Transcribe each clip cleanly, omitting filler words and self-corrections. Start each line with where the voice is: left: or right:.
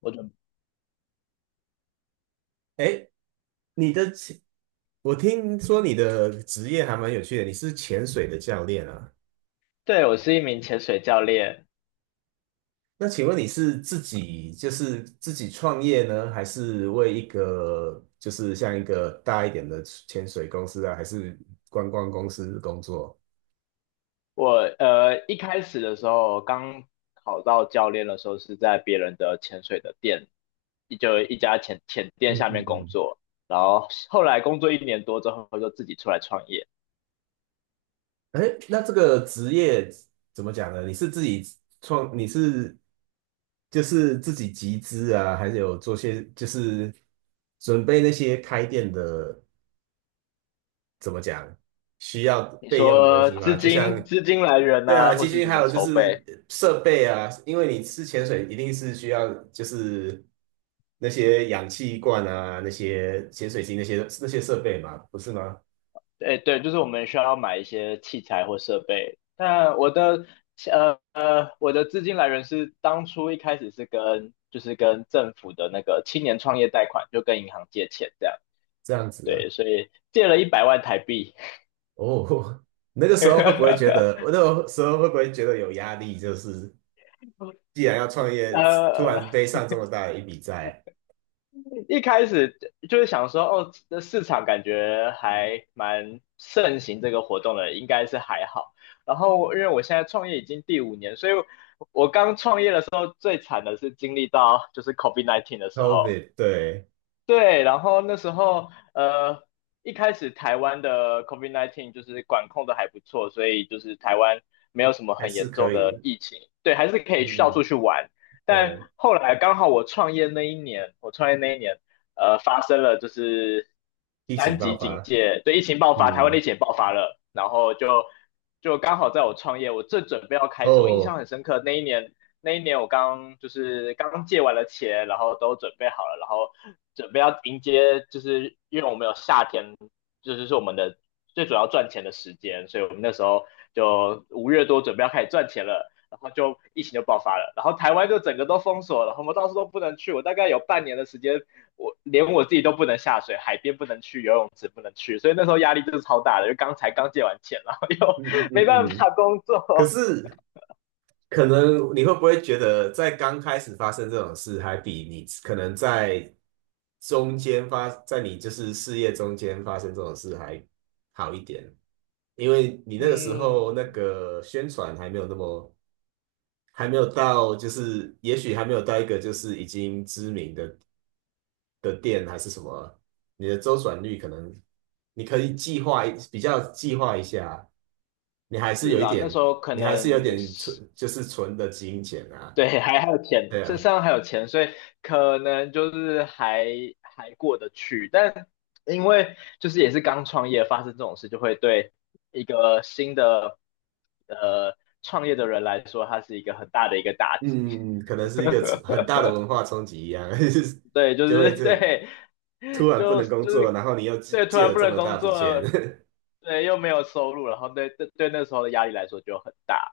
left: 我准，
right: 哎，你的潜，我听说你的职业还蛮有趣的，你是潜水的教练啊。
left: 对，我是一名潜水教练。
right: 那请问你是自己创业呢，还是为一个就是像一个大一点的潜水公司啊，还是观光公司工作？
left: 我一开始的时候，刚考到教练的时候是在别人的潜水的店，一家潜店
right: 嗯
left: 下
right: 嗯
left: 面工
right: 嗯。
left: 作。然后后来工作1年多之后，就自己出来创业。
right: 哎，那这个职业怎么讲呢？你是就是自己集资啊，还是有做些就是准备那些开店的？怎么讲，需要
left: 你
right: 备用的东
left: 说
right: 西
left: 资
right: 吗？
left: 金资金来源
right: 对
left: 啊，
right: 啊，
left: 或
right: 基
left: 是
right: 金
left: 怎
right: 还
left: 么
right: 有就
left: 筹
right: 是
left: 备，
right: 设备啊，因为你吃潜水一定是需要就是那些氧气罐啊、那些潜水机那些设备嘛，不是吗？
left: 哎，对，就是我们需要买一些器材或设备。那我的资金来源是当初一开始是跟就是跟政府的那个青年创业贷款，就跟银行借钱这样。
right: 这样子
left: 对，
right: 的
left: 所以借了100万台币。
right: 哦，那个时候会不会觉得，我 那个时候会不会觉得有压力？就是既然要创业，突
left: 呃，
right: 然背上这么大的一笔债
left: 一开始就是想说，哦，这市场感觉还蛮盛行这个活动的，应该是还好。然后因为我现在创业已经第五年，所以我刚创业的时候最惨的是经历到就是 COVID-19 的时候，
right: ，COVID，对。
left: 对，然后那时候一开始台湾的 COVID-19 就是管控的还不错，所以就是台湾没有什么
right: 还
left: 很
right: 是
left: 严
right: 可
left: 重的
right: 以。
left: 疫情，对，还是可
right: 嗯
left: 以去到处
right: 嗯。
left: 去玩。
right: 对，
left: 但后来刚好我创业那一年，发生了就是
right: 疫情
left: 三
right: 爆
left: 级警
right: 发。
left: 戒，对，疫情爆发，台湾的疫
right: 嗯。
left: 情也爆发了，然后就刚好在我创业，我正准备要开始，我印象
right: 哦。
left: 很深刻，那一年我刚就是刚借完了钱，然后都准备好了，然后准备要迎接，就是因为我们有夏天，就是我们的最主要赚钱的时间，所以我们那时候就5月多准备要开始赚钱了，然后就疫情就爆发了，然后台湾就整个都封锁了，然后我们到处都不能去，我大概有半年的时间，我连我自己都不能下水，海边不能去，游泳池不能去，所以那时候压力就是超大的，就刚才刚借完钱，然后又
right: 嗯嗯
left: 没
right: 嗯
left: 办
right: 嗯。
left: 法工
right: 可
left: 作，
right: 是可能你会不会觉得，在刚开始发生这种事，还比你可能在中间发，在你就是事业中间发生这种事还好一点？因为你那个时候那
left: 嗯。
right: 个宣传还没有那么，还没有到，就是也许还没有到一个就是已经知名的店还是什么，你的周转率可能你可以计划一比较计划一下，你还是
left: 是
right: 有一
left: 啦，那
right: 点，
left: 时候可
right: 你还是有
left: 能
right: 点存，
left: 是
right: 就是存的金钱啊。
left: 对，还有钱，
right: 对啊。
left: 身上还有钱，所以可能就是还过得去。但因为就是也是刚创业，发生这种事，就会对一个新的呃创业的人来说，它是一个很大的一个打击。
right: 嗯，可能是一个很 大的文化冲击一样。就是
left: 对，就
right: 就
left: 是
right: 会这
left: 对，
right: 突然不
left: 就就
right: 能工作，
left: 是
right: 然后你又借
left: 对，突
right: 借
left: 然
right: 了
left: 不
right: 这
left: 能
right: 么大
left: 工
right: 笔钱。
left: 作，对，又没有收入，然后对对对，那时候的压力来说就很大。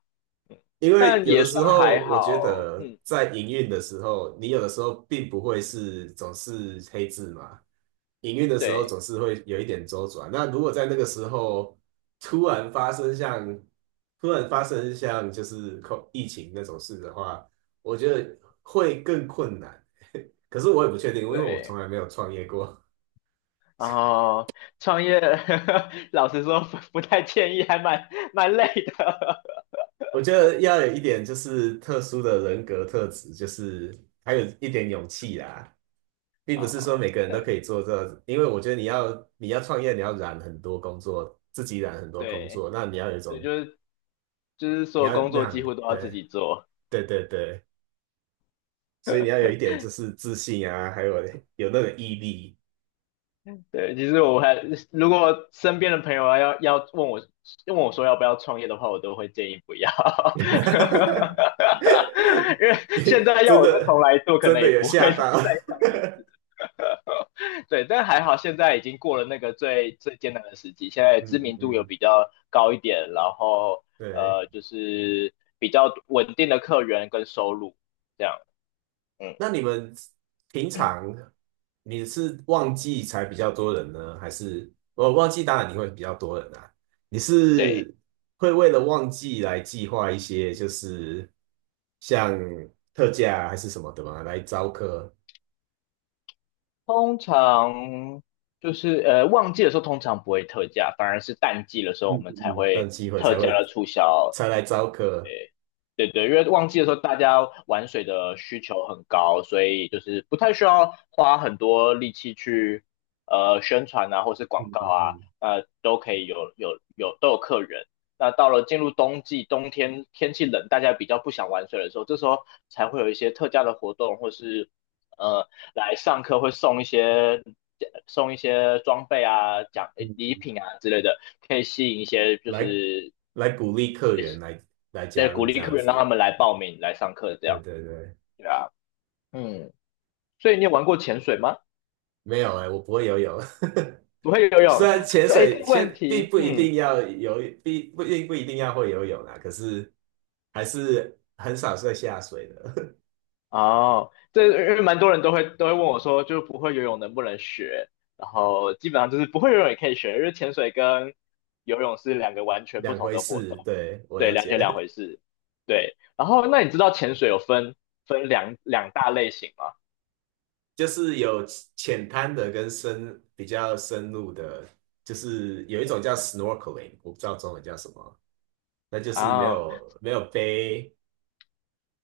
left: 嗯
right: 因为
left: 但
right: 有的
left: 也
right: 时
left: 算还
right: 候，我觉
left: 好，
right: 得
left: 嗯。
right: 在营运的时候，你有的时候并不会是总是黑字嘛。营运的时候总
left: 对
right: 是会有一点周转。那如果在那个时候突然发生像突然发生像就是疫情那种事的话，我觉得会更困难。可是我也不确定，因为我从
left: 对，
right: 来没有创业过。
left: 然后创业，老实说不太建议，还蛮累的。
right: 我觉得要有一点就是特殊的人格特质，就是还有一点勇气啦。并不是说
left: 哦，
right: 每个人都可以
left: 对
right: 做这，因为我觉得你要创业，你要染很多工作，自己染很多工
left: 对
right: 作，那你要有一
left: 对，
right: 种
left: 就是所
right: 你
left: 有
right: 要
left: 工
right: 那
left: 作几
right: 样。
left: 乎都要自
right: 对
left: 己做。
right: 对对对。所以你要有一点就是自信啊，还有那个毅力。
left: 对，其实我如果身边的朋友啊要问我说要不要创业的话，我都会建议不要，因为现在要
right: 真
left: 我再
right: 的
left: 重来做，可
right: 真
left: 能
right: 的
left: 也
right: 有
left: 不
right: 吓
left: 会再
right: 到。
left: 再创业对，但还好现在已经过了那个最最艰难的时期，现 在知
right: 嗯嗯
left: 名度有
right: 嗯。
left: 比较高一点，然后
right: 对。
left: 就是比较稳定的客源跟收入这样。嗯，
right: 那你们平常你是旺季才比较多人呢，还是旺季当然你会比较多人啊？你
left: 对，
right: 是会为了旺季来计划一些就是像特价啊还是什么的吗？来招客。
left: 通常就是旺季的时候通常不会特价，反而是淡季的时候
right: 嗯
left: 我
right: 嗯
left: 们才
right: 嗯。等
left: 会
right: 机会
left: 特
right: 才
left: 价
right: 会
left: 的促销。
right: 才来招客。
left: 对对，因为旺季的时候大家玩水的需求很高，所以就是不太需要花很多力气去宣传啊，或是广
right: 嗯
left: 告
right: 嗯
left: 啊，
right: 嗯
left: 都可以有都有客人。那到了进入冬季，冬天天气冷，大家比较不想玩水的时候，这时候才会有一些特价的活动，或是呃来上课会送一些装备啊、奖
right: 嗯。
left: 礼品啊之类的，可以吸引一些就
right: 来
left: 是
right: 来鼓励客源来
left: 对
right: 加
left: 鼓
right: 入这
left: 励
right: 样
left: 客人让他
right: 子。
left: 们来报名来上课这
right: 对
left: 样。
right: 对对。
left: 啊，嗯，所以你有玩过潜水吗？
right: 没有哎、我不会游泳。
left: 不会游
right: 虽
left: 泳，
right: 然 潜
left: 这
right: 水
left: 个问
right: 先并
left: 题，
right: 不一
left: 嗯，
right: 定要游，并不一定要会游泳啊，可是还是很少会下水的。
left: 哦，因为蛮多人都会问我说，就是不会游泳能不能学？然后基本上就是不会游泳也可以学，因为潜水跟游泳是两个完 全不
right: 两
left: 同
right: 回
left: 的活
right: 事。
left: 动，
right: 对，我
left: 对，
right: 了
left: 两
right: 解。
left: 回事。对，然后那你知道潜水有分两大类型吗？
right: 就是有浅滩的跟比较深入的，就是有一种叫 snorkeling，我不知道中文叫什么，那就是没
left: 啊，
right: 有没有背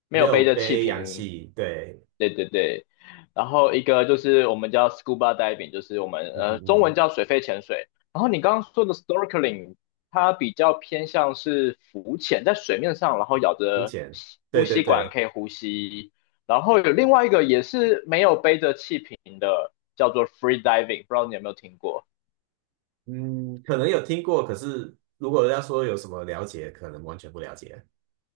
left: 没
right: 没
left: 有
right: 有
left: 背着气
right: 背氧
left: 瓶。
right: 气。对。
left: 对对对，然后一个就是我们叫 scuba diving,就是我们
right: 嗯嗯
left: 中文
right: 嗯。
left: 叫水肺潜水。然后你刚刚说的 snorkeling,它比较偏向是浮潜，在水面上，然后咬
right: 浮
left: 着
right: 潜。
left: 呼
right: 对对
left: 吸管
right: 对。
left: 可以呼吸。然后有另外一个也是没有背着气瓶的，叫做 free diving,不知道你有没有听过？
right: 嗯，可能有听过，可是如果要说有什么了解，可能完全不了解。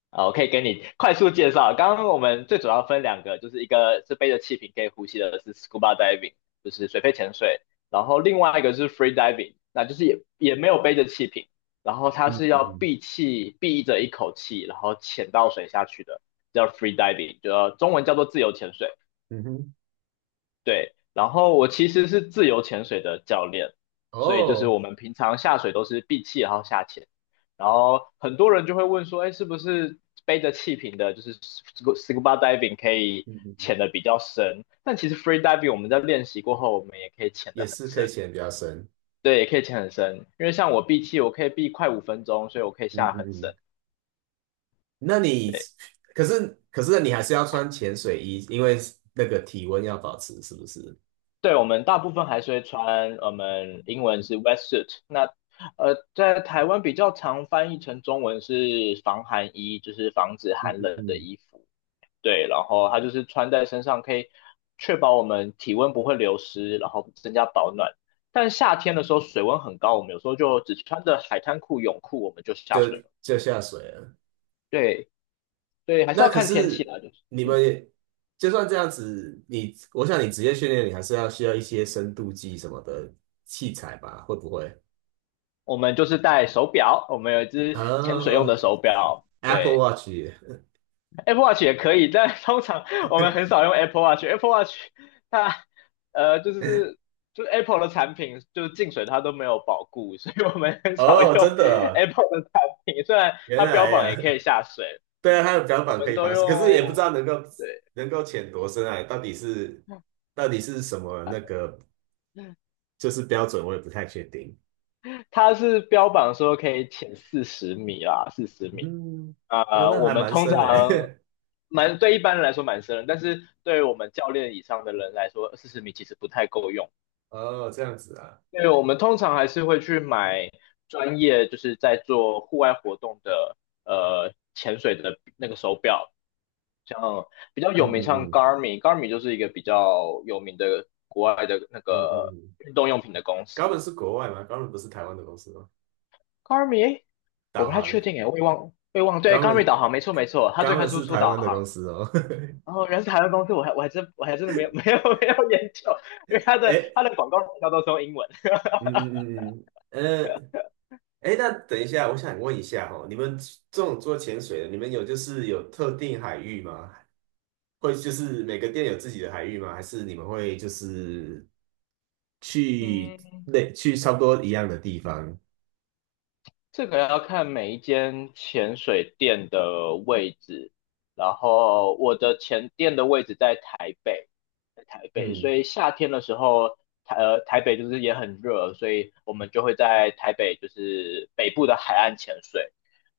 left: 啊，我可以给你快速介绍。刚刚我们最主要分两个，就是一个是背着气瓶可以呼吸的是 scuba diving,就是水肺潜水，然后另外一个是 free diving,那就是也没有背着气瓶，然后它
right: 嗯
left: 是要
right: 嗯
left: 闭着一口气，然后潜到水下去的，叫 free diving,就中文叫做自由潜水。
right: 嗯哼。
left: 对，然后我其实是自由潜水的教练，所以就是
right: 哦。
left: 我们平常下水都是闭气然后下潜，然后很多人就会问说，哎，是不是背着气瓶的，就是 scuba diving 可以
right: 嗯嗯。
left: 潜的比较深？但其实 free diving 我们在练习过后，我们也可以潜
right: 也
left: 的很
right: 是可以
left: 深，
right: 潜得比较深。
left: 对，也可以潜很深，因为像我闭气，我可以闭快5分钟，所以我可以
right: 嗯
left: 下
right: 嗯
left: 很深。
right: 嗯。那你
left: 对。
right: 可是你还是要穿潜水衣，因为那个体温要保持，是不是？
left: 对，我们大部分还是会穿，我们英文是 wetsuit。那在台湾比较常翻译成中文是防寒衣，就是防止寒冷的
right: 嗯，
left: 衣服。对，然后它就是穿在身上，可以确保我们体温不会流失，然后增加保暖。但夏天的时候水温很高，我们有时候就只穿着海滩裤、泳裤，我们就下水
right: 就
left: 了。
right: 就下水了。
left: 对，对，还是
right: 那
left: 要
right: 可
left: 看天气
right: 是
left: 啦，就是
right: 你
left: 嗯，
right: 们也就算这样子，我想你职业训练，你还是需要一些深度计什么的器材吧？会不会？
left: 我们就是戴手表，我们有1只潜水用
right: 啊，
left: 的手表。
right: a p p l e
left: 对。
right: Watch。
left: Apple Watch 也可以，但通常我们很少用 Apple Watch。Apple Watch 它呃就是就是 Apple 的产品就是进水它都没有保固，所以我们很少
right: 哦，
left: 用
right: 真的。
left: Apple 的产品。虽然
right: 原
left: 它标
right: 来
left: 榜
right: 呀。
left: 也可以下水，
right: 对啊，
left: 嗯，
right: 它的标
left: 我
right: 榜可
left: 们
right: 以
left: 都
right: 防水，可是
left: 用，
right: 也不知道能够
left: 对，
right: 能够潜多深啊，到底是什么那个就是标准，我也不太确定。
left: 它是标榜说可以潜四十米啦，四十米。
right: 嗯。哦，那
left: 我
right: 还
left: 们
right: 蛮
left: 通
right: 深
left: 常
right: 诶。
left: 蛮对一般人来说蛮深的，但是对我们教练以上的人来说，四十米其实不太够用。
right: 哦，这样子啊。
left: 对，我们通常还是会去买专业，就是在做户外活动的，潜水的那个手表，像比较
right: 嗯
left: 有名，像
right: 嗯嗯
left: Garmin 就是一个比较有名的国外的那
right: 嗯嗯
left: 个
right: 嗯。
left: 运动用品的公
right: 高本
left: 司。
right: 是国外吗？高本不是台湾的公司吗？
left: Garmin,诶我
right: 导
left: 不太
right: 航，
left: 确定诶，我也忘，对
right: 高
left: ，Garmin
right: 本
left: 导航，没错没错，它
right: 高
left: 最开
right: 本
left: 始
right: 是
left: 出
right: 台
left: 导
right: 湾的公
left: 航。
right: 司哦。
left: 然后原来是台湾公司，我还真的没有 没有没有研究，因为
right: 哎。
left: 它的广告营销都是用英文。
right: 嗯嗯嗯嗯。哎，那等一下，我想问一下哦，你们这种做潜水的，你们有就是有特定海域吗？会就是每个店有自己的海域吗？还是你们会就是去
left: 嗯，
right: 去差不多一样的地方？
left: 这个要看每一间潜水店的位置，然后我的前店的位置在台北，所
right: 嗯
left: 以夏天的时候，台北就是也很热，所以我们就会在台北就是北部的海岸潜水。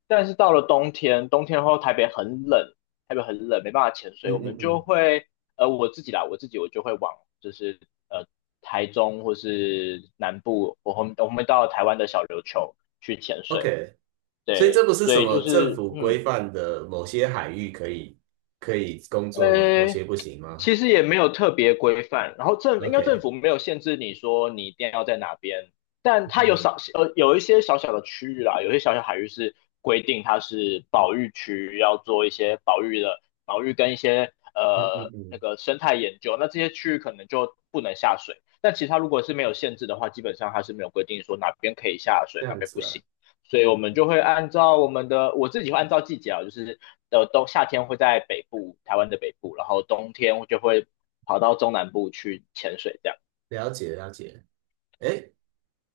left: 但是到了冬天，冬天后台北很冷，没办法潜水，
right: 嗯
left: 我
right: 嗯
left: 们就
right: 嗯
left: 会呃我自己啦，我自己就会往就是呃台中或是南部，我们到台湾的小琉球去潜水。
right: ，OK，所以
left: 对，
right: 这不是
left: 所
right: 什
left: 以
right: 么
left: 就
right: 政
left: 是
right: 府规范的某些海域可以工作吗？某
left: 呃，
right: 些不行吗
left: 其实也没有特别规范，然后应该政
right: ？OK。
left: 府没有限制你说你一定要在哪边，但它有
right: 嗯
left: 少有一些小小的区域啦，有些小小海域是规定它是保育区，要做一些保育跟一些
right: 嗯嗯
left: 那
right: 嗯。
left: 个生态研究，那这些区域可能就不能下水。但其他如果是没有限制的话，基本上它是没有规定说哪边可以下
right: 这
left: 水，哪
right: 样
left: 边不
right: 子啊，
left: 行。所以我们就会按照我们的，我自己会按照季节啊，就是夏天会在北部，台湾的北部，然后冬天我就会跑到中南部去潜水这样。
right: 了解了解。哎，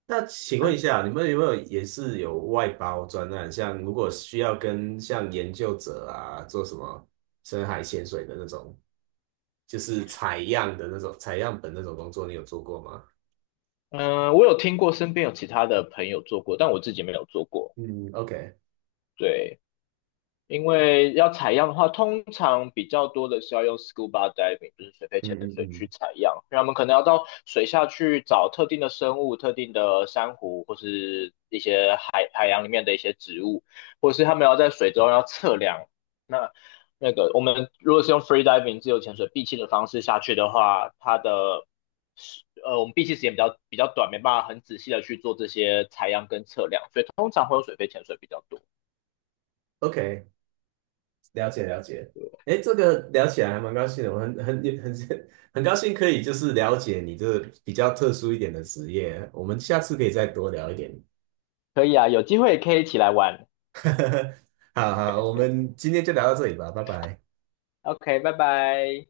right: 那请问一下，你们有没有也是有外包专案？像如果需要像研究者啊做什么深海潜水的那种，就是采样本那种工作，你有做过吗？
left: 嗯，我有听过身边有其他的朋友做过，但我自己没有做过。
right: 嗯，OK。
left: 对，因为要采样的话，通常比较多的是要用 scuba diving,就是水肺
right: 嗯
left: 潜
right: 嗯
left: 水去
right: 嗯。
left: 采样。那我们可能要到水下去找特定的生物、特定的珊瑚，或是一些海洋里面的一些植物，或是他们要在水中要测量。那那个我们如果是用 free diving 自由潜水闭气的方式下去的话，我们闭气时间比较短，没办法很仔细的去做这些采样跟测量，所以通常会用水肺潜水比较多。
right: OK，了解了解。哎，这个聊起来还蛮高兴的，我很很很 很高兴可以就是了解你这比较特殊一点的职业，我们下次可以再多聊一点。
left: 可以啊，有机会可以一起来玩。
right: 好好，我们今天就聊到这里吧，拜拜。
left: OK,拜拜。